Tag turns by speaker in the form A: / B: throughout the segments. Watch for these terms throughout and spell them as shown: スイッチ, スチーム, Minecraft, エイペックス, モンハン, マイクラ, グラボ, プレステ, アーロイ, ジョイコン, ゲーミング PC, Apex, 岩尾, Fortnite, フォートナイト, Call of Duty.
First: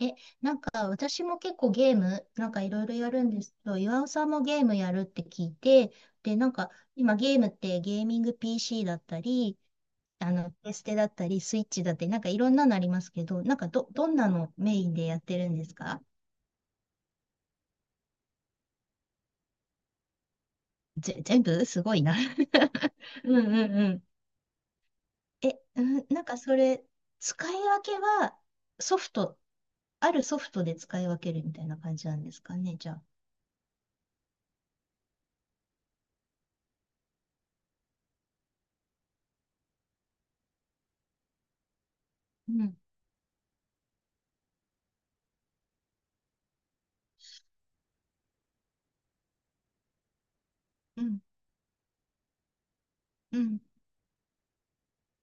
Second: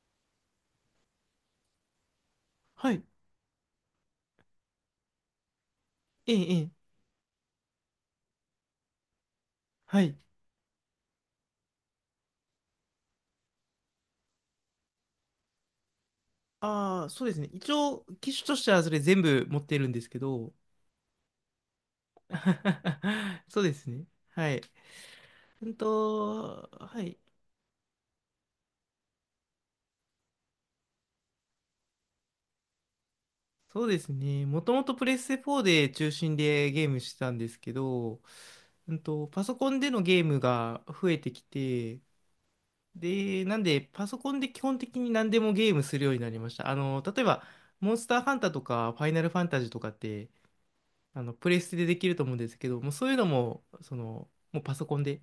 A: え、なんか私も結構ゲーム、なんかいろい
B: は
A: ろ
B: い。
A: やるんですけど、岩尾さんもゲームやるって聞いて、
B: ええ、
A: なん
B: ええ。
A: か今ゲームってゲーミング PC だったり、
B: はい。
A: あの、プレステだったり、スイッチだったり、なんかいろんなのありますけど、どんなのメインでやってるんですか？
B: ああ、そうですね。一応、機種としてはそれ全部持ってるんですけど。
A: 全部 すごいな うん うん
B: そうです
A: うん。
B: ね。はい。
A: なんかそれ、
B: はい。
A: 使い分けはソフト、あるソフトで使い分けるみたいな感じなんですかね、じゃあ。
B: そうですね。もともとプレステ4で中心でゲームしてたんですけど、パソコンでのゲームが増えてきて、
A: うん、
B: で、なんで、パソコンで基本的に何でもゲームするようになりました。あの、例えば、モンスターハンターとか、ファイナルファンタジーとかって、
A: うん、
B: あの、プレステでできると思うんですけど、もうそういうの
A: うん。
B: も、その、もうパソコンで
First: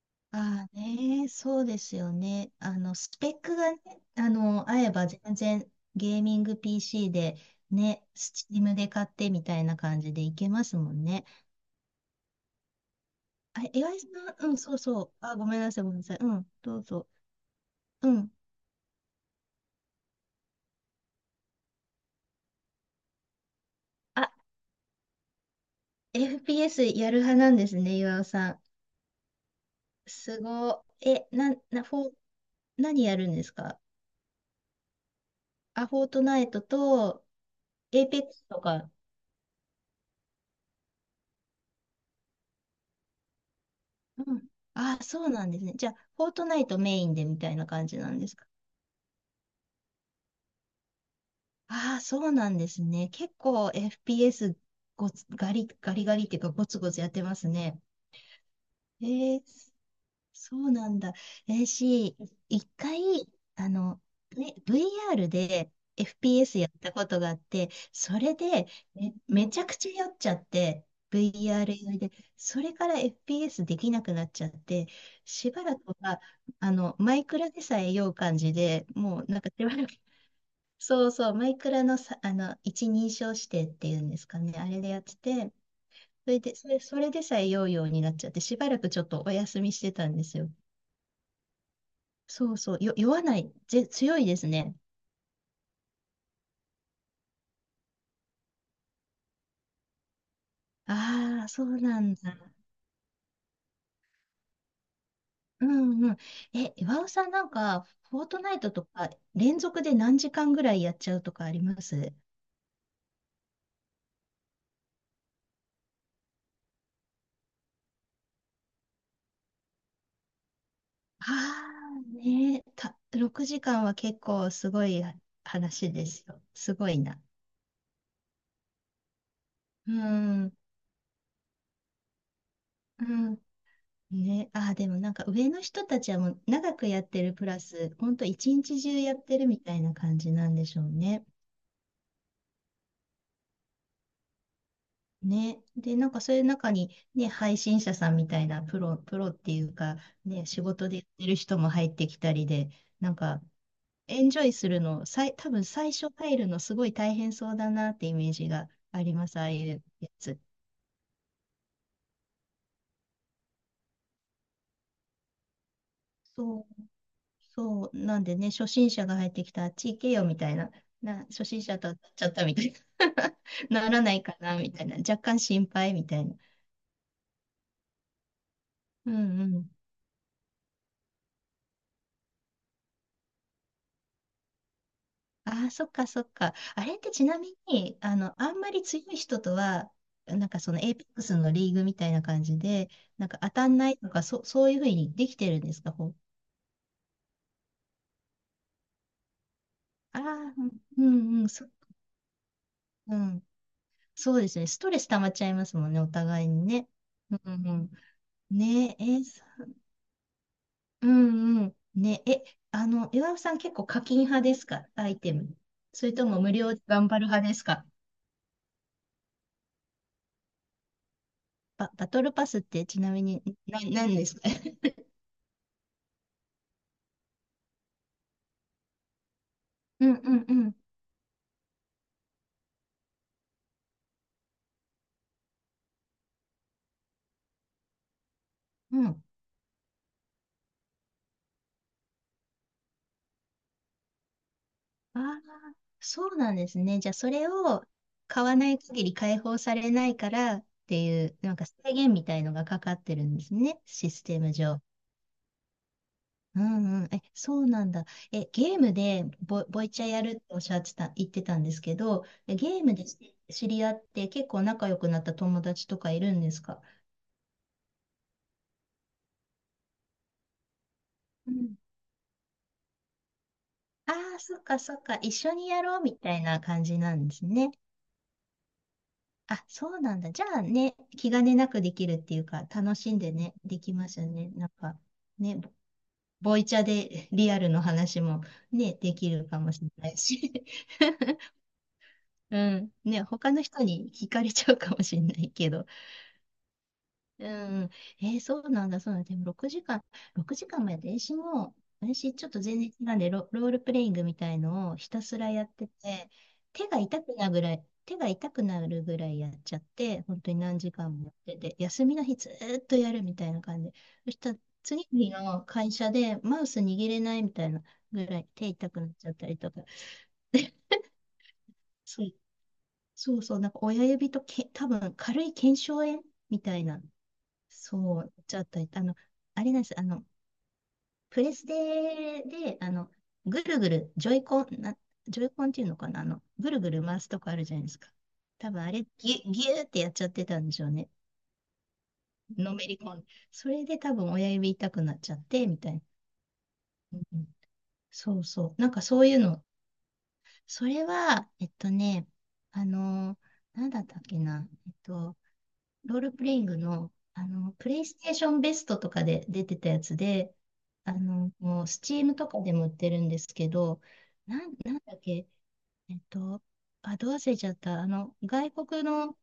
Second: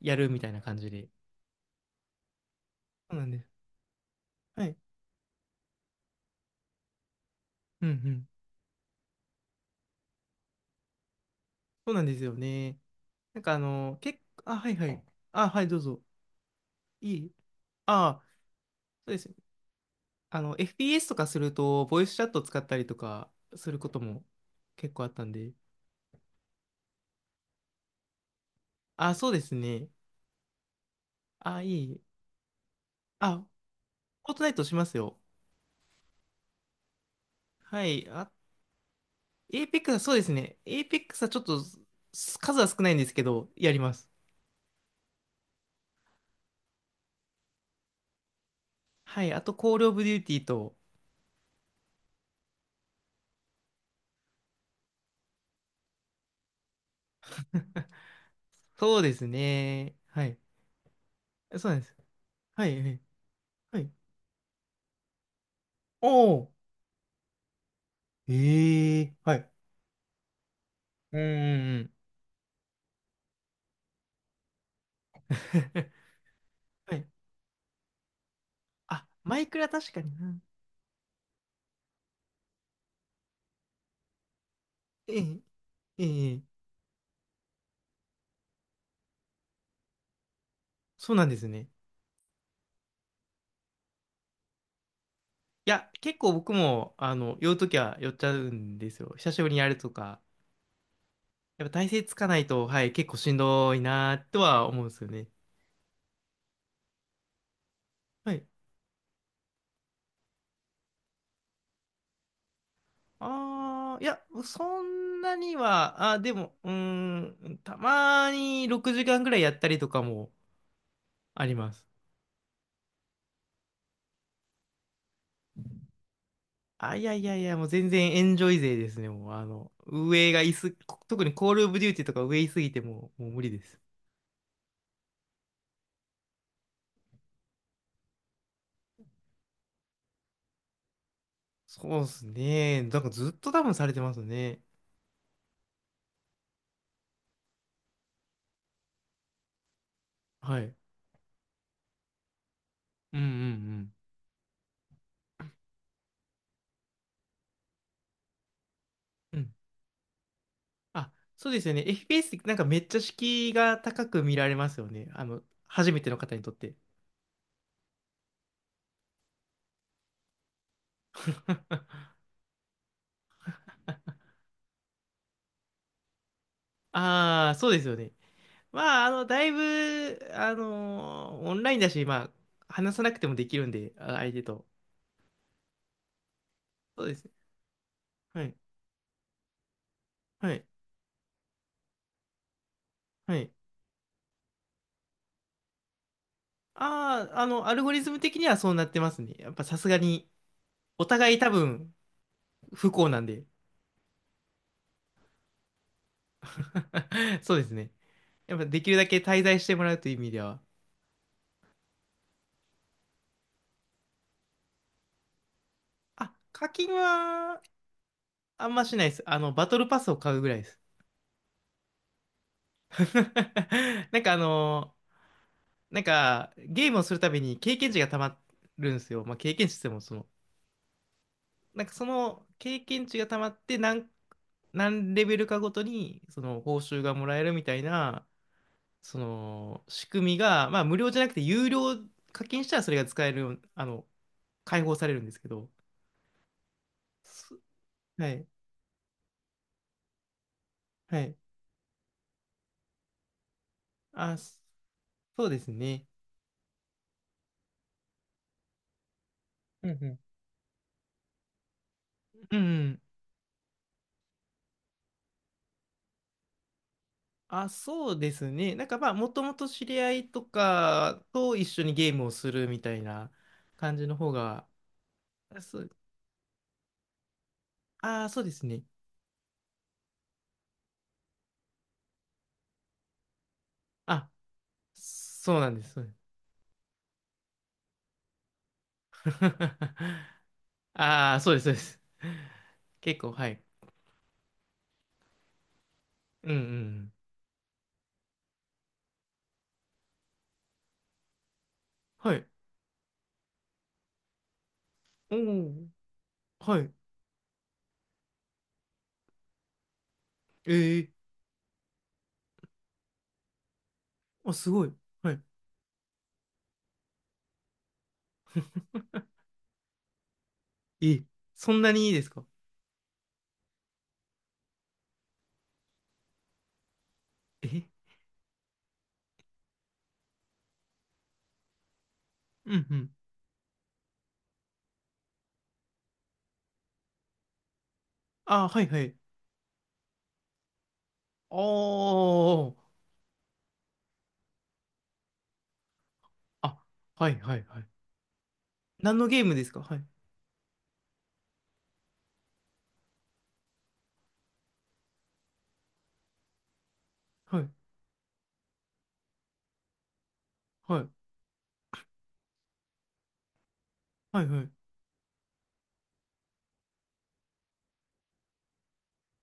B: やるみたいな
A: ああ
B: 感じで。
A: ね、そうですよね。あの、ス
B: そうな
A: ペ
B: んで
A: ック
B: す。
A: がね、あ
B: は
A: の、
B: い。
A: 合えば全然ゲーミング PC で
B: うんう
A: ね、
B: ん。
A: スチームで買ってみたいな感じでいけますもんね。
B: そうなんですよね。なんか
A: あ、岩井さ
B: 結構、
A: ん、うん、
B: あ、は
A: そ
B: い
A: う
B: は
A: そ
B: い。
A: う。あ、ご
B: あ、
A: めん
B: はい、
A: な
B: どう
A: さい、ごめん
B: ぞ。
A: なさい。うん、どうぞ。
B: いい
A: う
B: あ、
A: ん。
B: そうです。あの、FPS とかすると、ボイスチャット使ったりとかすることも
A: あ、
B: 結構あったんで。
A: FPS やる派なんですね、岩尾さん。
B: あ、そうですね。
A: すごい。え、な、
B: あ、
A: な、
B: いい。
A: フォー、何やるん
B: あ、
A: ですか？
B: フォートナイトしますよ。
A: あ、フォートナイトと、
B: は
A: エ
B: い。
A: イペッ
B: あ、
A: クスとか。
B: エイペックスはそうですね。エイペックスはちょっと、数は少ないんですけど、やります。
A: うん。あ、そうなんですね。じゃあ、フォートナイトメインでみたいな感じなんですか？
B: はい。あと、コールオブデューティーと、
A: ああ、そうなんですね。結構 FPS ごつガリ、ガリガリっていうかゴツゴツやってますね。
B: そう
A: え
B: です
A: ー、
B: ね。はい。
A: そうなんだ。えー、
B: そうなんです。
A: し、
B: は
A: 一
B: い。はい。
A: 回、あ
B: はい。
A: の、ね、VR で
B: おお。
A: FPS やったことがあって、それで
B: ええ。は
A: め
B: い。
A: ちゃくちゃ酔っちゃって、
B: うんうんう
A: VR 酔
B: ん。
A: いで、それから FPS できなくなっちゃって、しばらく は、あ
B: は
A: の、
B: い。
A: マイクラでさえ酔う感じで、
B: あ、
A: もうな
B: マ
A: ん
B: イ
A: か
B: ク
A: し
B: ラ
A: ばらく
B: 確かにな。
A: そうそう、マイクラのさ、あの、一人称指定っていうんですかね、あれでやっ
B: え
A: て
B: え、
A: て、
B: ええ、
A: それでさえ酔うようになっちゃって、しばらくちょっとお休みしてたんですよ。
B: そうなんですね。
A: 酔わない、強いですね。
B: いや、結構僕も、あの、酔うときは酔っちゃうんですよ。久しぶりにやるとか。
A: ああ、そ
B: やっぱ
A: う
B: 体
A: な
B: 勢つ
A: ん
B: かな
A: だ。
B: いと、はい、結構しんどいなとは思うんですよね。
A: うんうん。え、岩尾さんなんか、フォー
B: は
A: ト
B: い。
A: ナイトとか、連続で何時間ぐらいやっちゃうとかあります？
B: ああ、いや、そんなには、でも、うーん、たまに6時間ぐらいやったりとかも
A: あ
B: あります。
A: あー、6時間は結構すごい話ですよ。すご
B: あ、
A: い
B: いや
A: な。
B: いやいや、もう全然エンジョイ勢ですね、もう、あの、
A: う
B: 上がい
A: ん、
B: す、特にコールオブデューティとか上いすぎて
A: う
B: もう、もう
A: ん。
B: 無理です。
A: ね、ああ、でもなんか上の人たちはもう長くやってるプラス、ほんと一日中やってるみたいな感じなんでしょうね。
B: そうですね。なんかずっと多分されてますね。
A: ね。で、なんかそういう中にね、配信者さんみたいなプロっていうか、ね、
B: は
A: 仕
B: い。
A: 事でやってる人も入ってきたりで、なん
B: うんう
A: か
B: んう
A: エンジョイするの、さい、多分最初入るのすごい大変そうだなってイメージがあります、
B: ん。う
A: ああ
B: ん。
A: いうやつ。
B: あ、そうですよね。FPS ってなんかめっちゃ敷居が高く見られますよね。あの、初めての方にとっ
A: そ
B: て。
A: うそう、なんでね、初心者が入ってきたら、あっち行けよみたいな、初心者と当たっ ちゃったみたいな、ならないかなみたいな、若干心配みたいな。
B: ああ、そうですよね。まあ、
A: うん
B: だ
A: う
B: い
A: ん。
B: ぶ、オンラインだし、まあ、話さなくてもできるんで、相手と。
A: ああ、そっかそっか。あれっ
B: そう
A: て
B: です
A: ち
B: ね。
A: なみに、あの、
B: は
A: あ
B: い。
A: んまり強い人とは、なん
B: は
A: か
B: い。
A: そのエイペックスのリーグみたいな感じで、なん
B: は
A: か当
B: い。
A: たんないとか、そ、そういうふうにできてるんですか、ほう。
B: ああ、あの、アルゴリズム的にはそうなってますね。やっぱさすが
A: あ
B: に、
A: あ、う
B: お互い
A: んう
B: 多
A: ん、そ、
B: 分、不幸
A: う
B: なん
A: ん。
B: で。
A: そうですね。ストレス溜まっちゃいますもんね、お互いにね。う
B: そうで
A: んう
B: す
A: ん。
B: ね。やっぱできる
A: ねえ、
B: だけ
A: えー
B: 滞在してもらうという意味では。
A: うんうん。ね、え、あの、岩尾さん結構課金派ですか？アイテム。それと
B: あ、
A: も無
B: 課
A: 料
B: 金
A: 頑張る派で
B: は、
A: すか？
B: あんましないです。あの、バトルパスを買うぐらいです。
A: バトルパスってちな みに何
B: なん
A: で
B: か
A: すか？
B: なんか、ゲームをするたびに経験値がたまるんですよ。まあ、経験値って言っても、
A: うん
B: その、
A: うんうん。
B: その経験値がたまって何レベルかごとにその報酬がもらえるみたいな
A: う
B: そ
A: ん。
B: の仕組みが、まあ、無料じゃなくて有料課金したらそれが使えるあの解放され
A: あ
B: るんです
A: あ、
B: けど、
A: そうなんですね。じゃあそれ
B: そ
A: を
B: は
A: 買
B: い
A: わない限り解放されないからって
B: は
A: い
B: い。
A: う、なんか制限みたいのがかかってるんですね。システム
B: そ
A: 上。
B: うですね。
A: うんうん。え、そうなんだ。え、ゲームでボ、ボ
B: う
A: イ
B: ん
A: チャ
B: う
A: やるっておっしゃってた、言ってたんですけど、え
B: んう
A: ゲーム
B: ん。
A: で知知り合って結構仲良くなった友達とかいるんですか？
B: あ、そうですね。なんかまあ、もともと知り合いとか
A: う
B: と一
A: ん。
B: 緒にゲームをするみたいな感じ
A: あ
B: の方
A: あ、そっ
B: が、
A: かそっか。一緒
B: あ、
A: に
B: そ
A: や
B: う、
A: ろうみたいな感じなんですね。
B: あ、そうですね。
A: あ、そうなんだ。じゃあね、気兼ねなくできるっていうか、楽しんでね、できますよ
B: あ、
A: ね。なんか、
B: そ
A: ね、
B: うなんです。
A: ボイチャで リアルの話もね、できるかもしれ ないし。
B: ああ、そうです、そうです。
A: うん。
B: 結
A: ね、
B: 構、は
A: 他
B: い。
A: の人に惹かれちゃうかもしれないけど。
B: うんうん。
A: うん。えーそうなんだ、そうなんだ。でも6時間、6時間もやって、
B: は
A: 私ち
B: い。
A: ょっと全然違うんで、ロールプレイングみたいのをひた
B: お
A: すらやっ
B: お、
A: てて、
B: はい。
A: 手が痛くなるぐらいやっちゃって、本当に何時
B: ええ。
A: 間もやってて、休みの日ずーっとやるみたいな感じ。そし
B: あ、
A: たら
B: すごい。
A: 次
B: は
A: の
B: い。
A: 日の会社でマウス握れないみたいなぐらい手痛くなっちゃったりとか。
B: えそんなにいいで
A: そ
B: す
A: う、
B: か？
A: そうそう、なんか親指とけ、多分軽い腱鞘炎みたいな。
B: え
A: そう、ちょっと、あの、あれなんです。あの、プレステ
B: う
A: で、
B: ん
A: あ
B: う
A: の、
B: ん。
A: ぐるぐる、ジョイコン、な、ジョイコンっていうのかな、あの、ぐるぐる回すとこあるじゃないですか。
B: ああ、
A: 多
B: は
A: 分
B: い
A: あ
B: は
A: れ、ぎ
B: い。
A: ゅ、ぎゅーってやっちゃってたんでしょうね。
B: お
A: のめ
B: ー。
A: り込んで。それで多分親指痛くなっちゃって、みたいな。
B: あ、
A: うん
B: は
A: う
B: い
A: ん、
B: はいはい。
A: そうそう。なんか
B: 何
A: そ
B: の
A: ういう
B: ゲームで
A: の。
B: すか？はい。
A: それは、えっとね、あの、なんだったっけな。えっと、ロールプレイングの、あ
B: はい。
A: の、プレイステーションベストとかで出てたやつで、
B: はい。
A: あの、もう、スチームとかでも売ってるんですけど、
B: はいはい。
A: なんだっけ、えっと、あ、どう忘れちゃった。あの、外国の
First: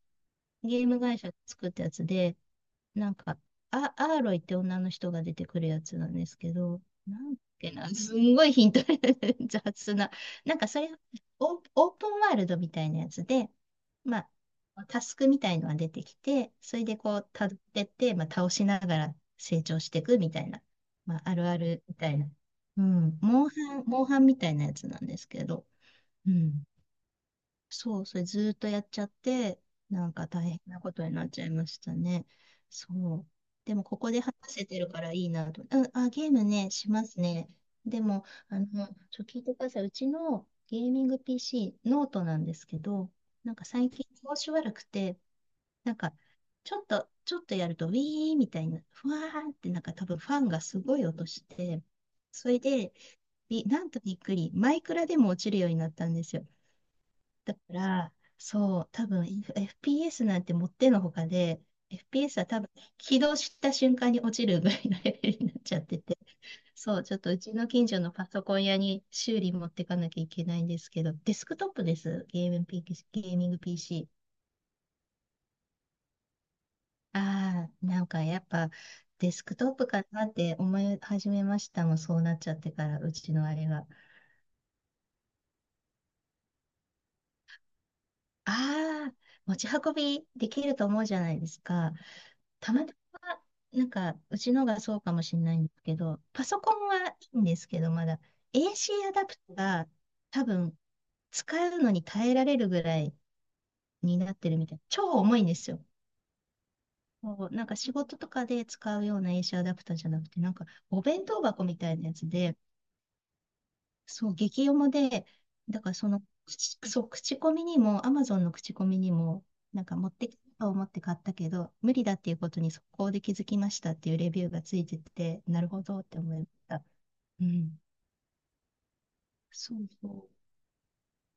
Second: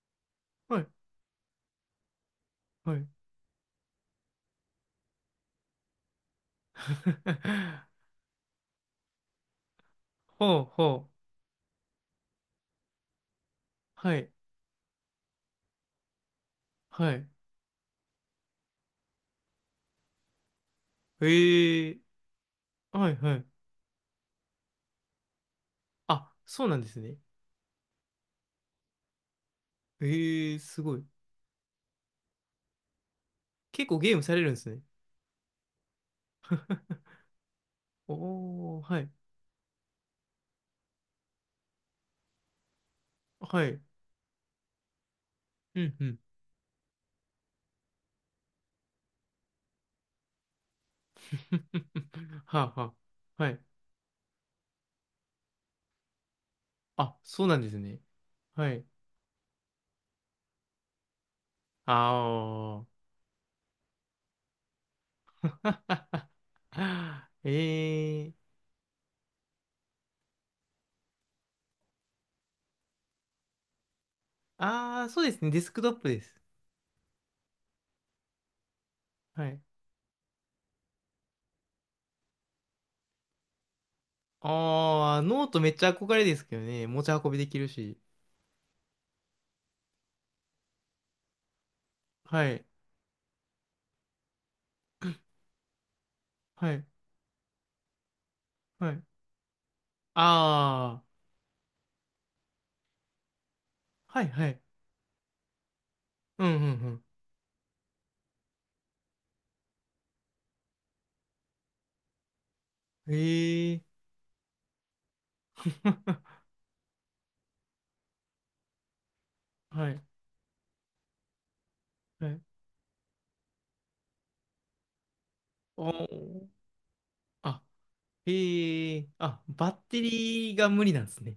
B: は
A: ゲー
B: い。
A: ム会社が作ったやつで、
B: はい。
A: なんか、アーロイって女の人が出てくるやつなんですけど、なんだっけ な、すんごいヒント 雑な。なん
B: ほう
A: かそれ、
B: ほう。
A: オープンワールドみたいなやつで、
B: は
A: ま
B: い。
A: あ、タスクみたいのが出てきて、それで
B: は
A: こう、
B: い。
A: たどってって、まあ、倒しながら成長していくみたいな、まあ、あるある
B: え
A: み
B: え。
A: たいな。う
B: はい
A: ん、
B: はい。
A: モンハンみたいなやつなんですけど、う
B: あ、
A: ん。
B: そうなんですね。
A: そう、それずーっとやっちゃって、なんか大
B: ええ。
A: 変な
B: す
A: こ
B: ご
A: と
B: い。
A: になっちゃいましたね。そう。でも、
B: 結
A: こ
B: 構
A: こ
B: ゲー
A: で
B: ム
A: 話
B: されるんで
A: せ
B: す
A: て
B: ね。
A: るからいいなと。うん、あ、ゲームね、しますね。でも、あの、
B: おー、はい。
A: 聞いてください。うちのゲーミング PC、ノートなんですけど、なん
B: は
A: か
B: い。
A: 最近調子悪くて、
B: う
A: な
B: ん、
A: ん
B: う
A: か、
B: ん。
A: ちょっとやると、ウィーみたいな、ふわーって、なんか多分ファンがすごい音して、それ
B: はあ、は
A: で、
B: あ。はい。
A: びなんとびっくり、マイクラでも落ちるようになったんですよ。
B: あ、そう
A: だ
B: な
A: か
B: んですね。
A: ら、
B: は
A: そ
B: い。
A: う、多分 FPS なんてもってのほかで、FPS は多分
B: ああ。
A: 起動した瞬間に落ちるぐらいのレベルになっちゃってて、そう、ちょっ とうちの近所の
B: え
A: パ
B: え
A: ソ
B: ー。
A: コン屋に修理持ってかなきゃいけないんですけど、デスクトップです、ゲーミング PC。
B: ああ、そうですね。デスクトップです。
A: ああ、なんかやっぱデス
B: は
A: ク
B: い。
A: トップかなって思い始めましたもん、そうなっちゃってから、うちのあれが。
B: ああ、ノートめっちゃ憧れですけどね。持ち運びできるし。
A: ああ、持ち運びできると思うじゃないですか。
B: はい。
A: たまたま、うちのがそうかもしれないんですけど、パソ
B: は
A: コ
B: い。
A: ンはいいんですけど、まだ
B: はい。
A: AC アダプトが多分
B: ああ。
A: 使うのに耐えられるぐらいに
B: はい、
A: なっ
B: は
A: てる
B: い。
A: みたい。超重いんですよ。
B: うん、うん、
A: こうなんか仕事とかで使うような AC アダプターじゃなくて、なんかお弁当箱みたいなやつで、
B: うん。ええー。
A: そう、激読もで、だからそ の、口そう、口コミにも、アマゾンの口コミにも、なん
B: は
A: か
B: い。
A: 持ってきたと思って買ったけど、無理だっ
B: は
A: ていう
B: い。
A: ことに速攻で気づきましたっていうレビューがついてて、なるほ
B: お
A: どって思いま
B: ー。
A: した。う
B: あ、
A: ん。
B: ええー。あ、バッ
A: そう
B: テ
A: そう。
B: リーが無理なんですね。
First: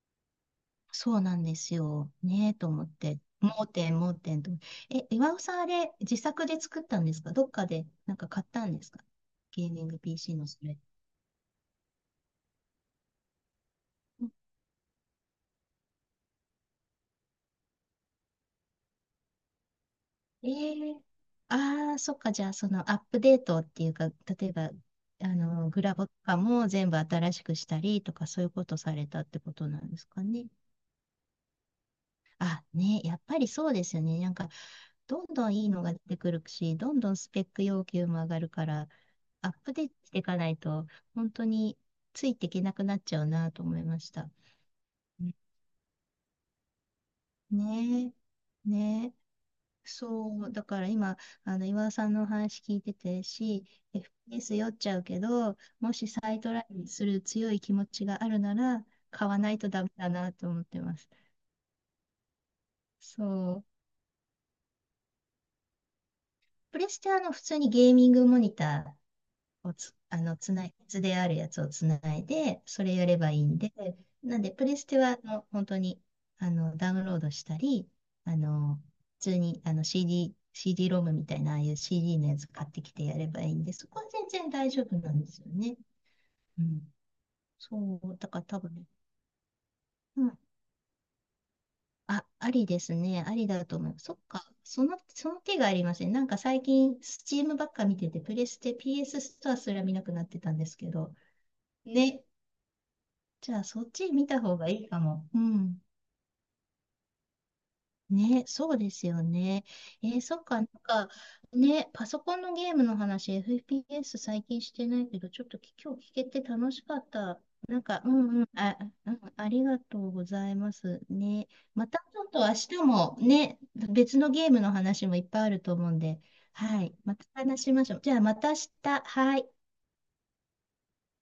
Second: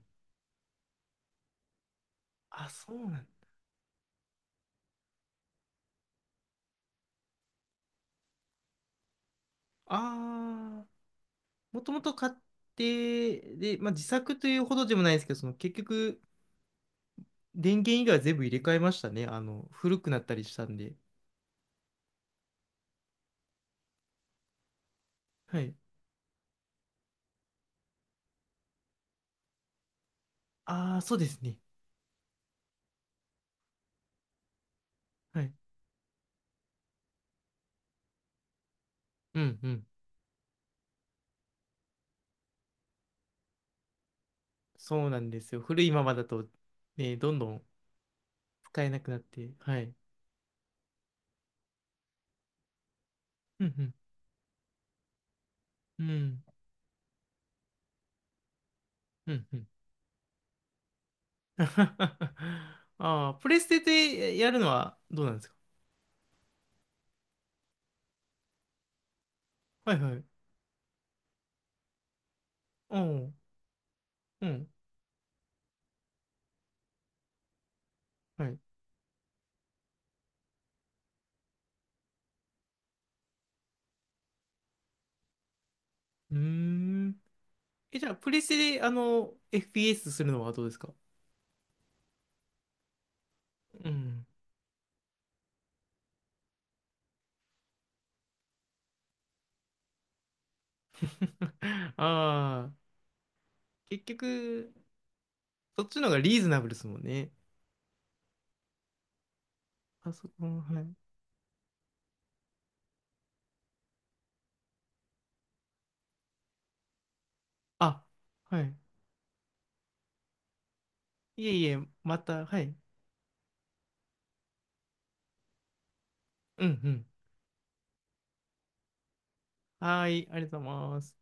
A: そうなんですよ。ねえと
B: あ、
A: 思っ
B: そうな
A: て。
B: ん
A: 盲点と。え、岩尾さんあれ、自作で作ったんですか？どっかでなんか買ったんですか？ゲーミング PC のそれ。
B: ああ、もともと買って、で、まあ、自作というほどでもないですけど、その結局、電源以外は全部入れ替えましたね。あの、古くなったりしたん
A: え
B: で。
A: えああー、そっか。じゃあ、そのアップデートっていうか、例えば、
B: はい。
A: グラボとかも全部新しくしたりとか、そういうことされたってことなんですかね？
B: ああ、そうですね。
A: あ、ね、やっぱりそうですよね。なんか、どん
B: は
A: ど
B: い。
A: んいいのが出てくるし、どんどんスペック要求も上がるから、
B: う
A: アッ
B: んう
A: プデ
B: ん。
A: ートしていかないと、本当についていけなくなっちゃうなと思いました。
B: そうな
A: う
B: ん
A: ん、
B: ですよ。古いままだと、ね、どんどん
A: ねえ、
B: 使えなく
A: ね、
B: なって。はい。
A: そう、だから今、岩尾さんのお話聞いてて
B: うん
A: FPS 酔っちゃうけど、も
B: う
A: し
B: ん。う
A: 再
B: ん。
A: トライする強い気持ちがあるなら、買
B: う
A: わ
B: ん
A: な
B: う
A: い
B: ん。
A: とダメだなと思ってます。
B: ああ、プ
A: そ
B: レステ
A: う。
B: でやるのはどうなんですか？
A: プレステは普通にゲーミングモニタを
B: は
A: つ、
B: いは
A: あ
B: い。
A: の、つない、図であるやつをつないで、それ
B: お
A: やれば
B: う。
A: いいんで、なん
B: う
A: で、プ
B: ん。
A: レステは、本当に、ダウンロードしたり、あ
B: はい。う
A: の、普通に、CD ロムみたいな、ああいう CD のやつ買ってきてやればいいんで、そこは全然大丈夫なんですよね。
B: ー
A: うん。
B: ん。え、
A: そ
B: じゃあ、
A: う、だ
B: プ
A: か
B: レ
A: ら
B: ス
A: 多
B: テで、
A: 分、
B: あの、FPS
A: う
B: する
A: ん。
B: のはどうですか？
A: あ、ありですね。ありだと
B: う
A: 思う。そっ
B: ん。
A: か。その手がありません。なんか最近、スチームばっか見てて、プレステ、PS スストアすら見なくなってたんですけど、ね、
B: ああ、
A: じゃあ、そっ
B: 結
A: ち見た方が
B: 局、
A: いいかも。うん。
B: そっちの方がリーズナブルですもんね。
A: ね、そうですよね。え
B: パ
A: ー、
B: ソ
A: そっ
B: コ
A: か、
B: ン、はい。
A: ね、パソコンのゲームの話、FPS 最近してないけど、ちょっと今日聞けて楽しかった。なんか、
B: あ、
A: うんうん、
B: はい。
A: あ、うん、ありがとうございます。
B: い
A: ね、
B: えいえ、
A: また
B: ま
A: ちょっと
B: た、
A: 明
B: はい。
A: 日もね、別のゲームの話もいっぱいあると思うんで、
B: うん
A: は
B: う
A: い、
B: ん。
A: また話しましょう。じゃあ、また明日、はい。
B: はーい、ありがとうございます。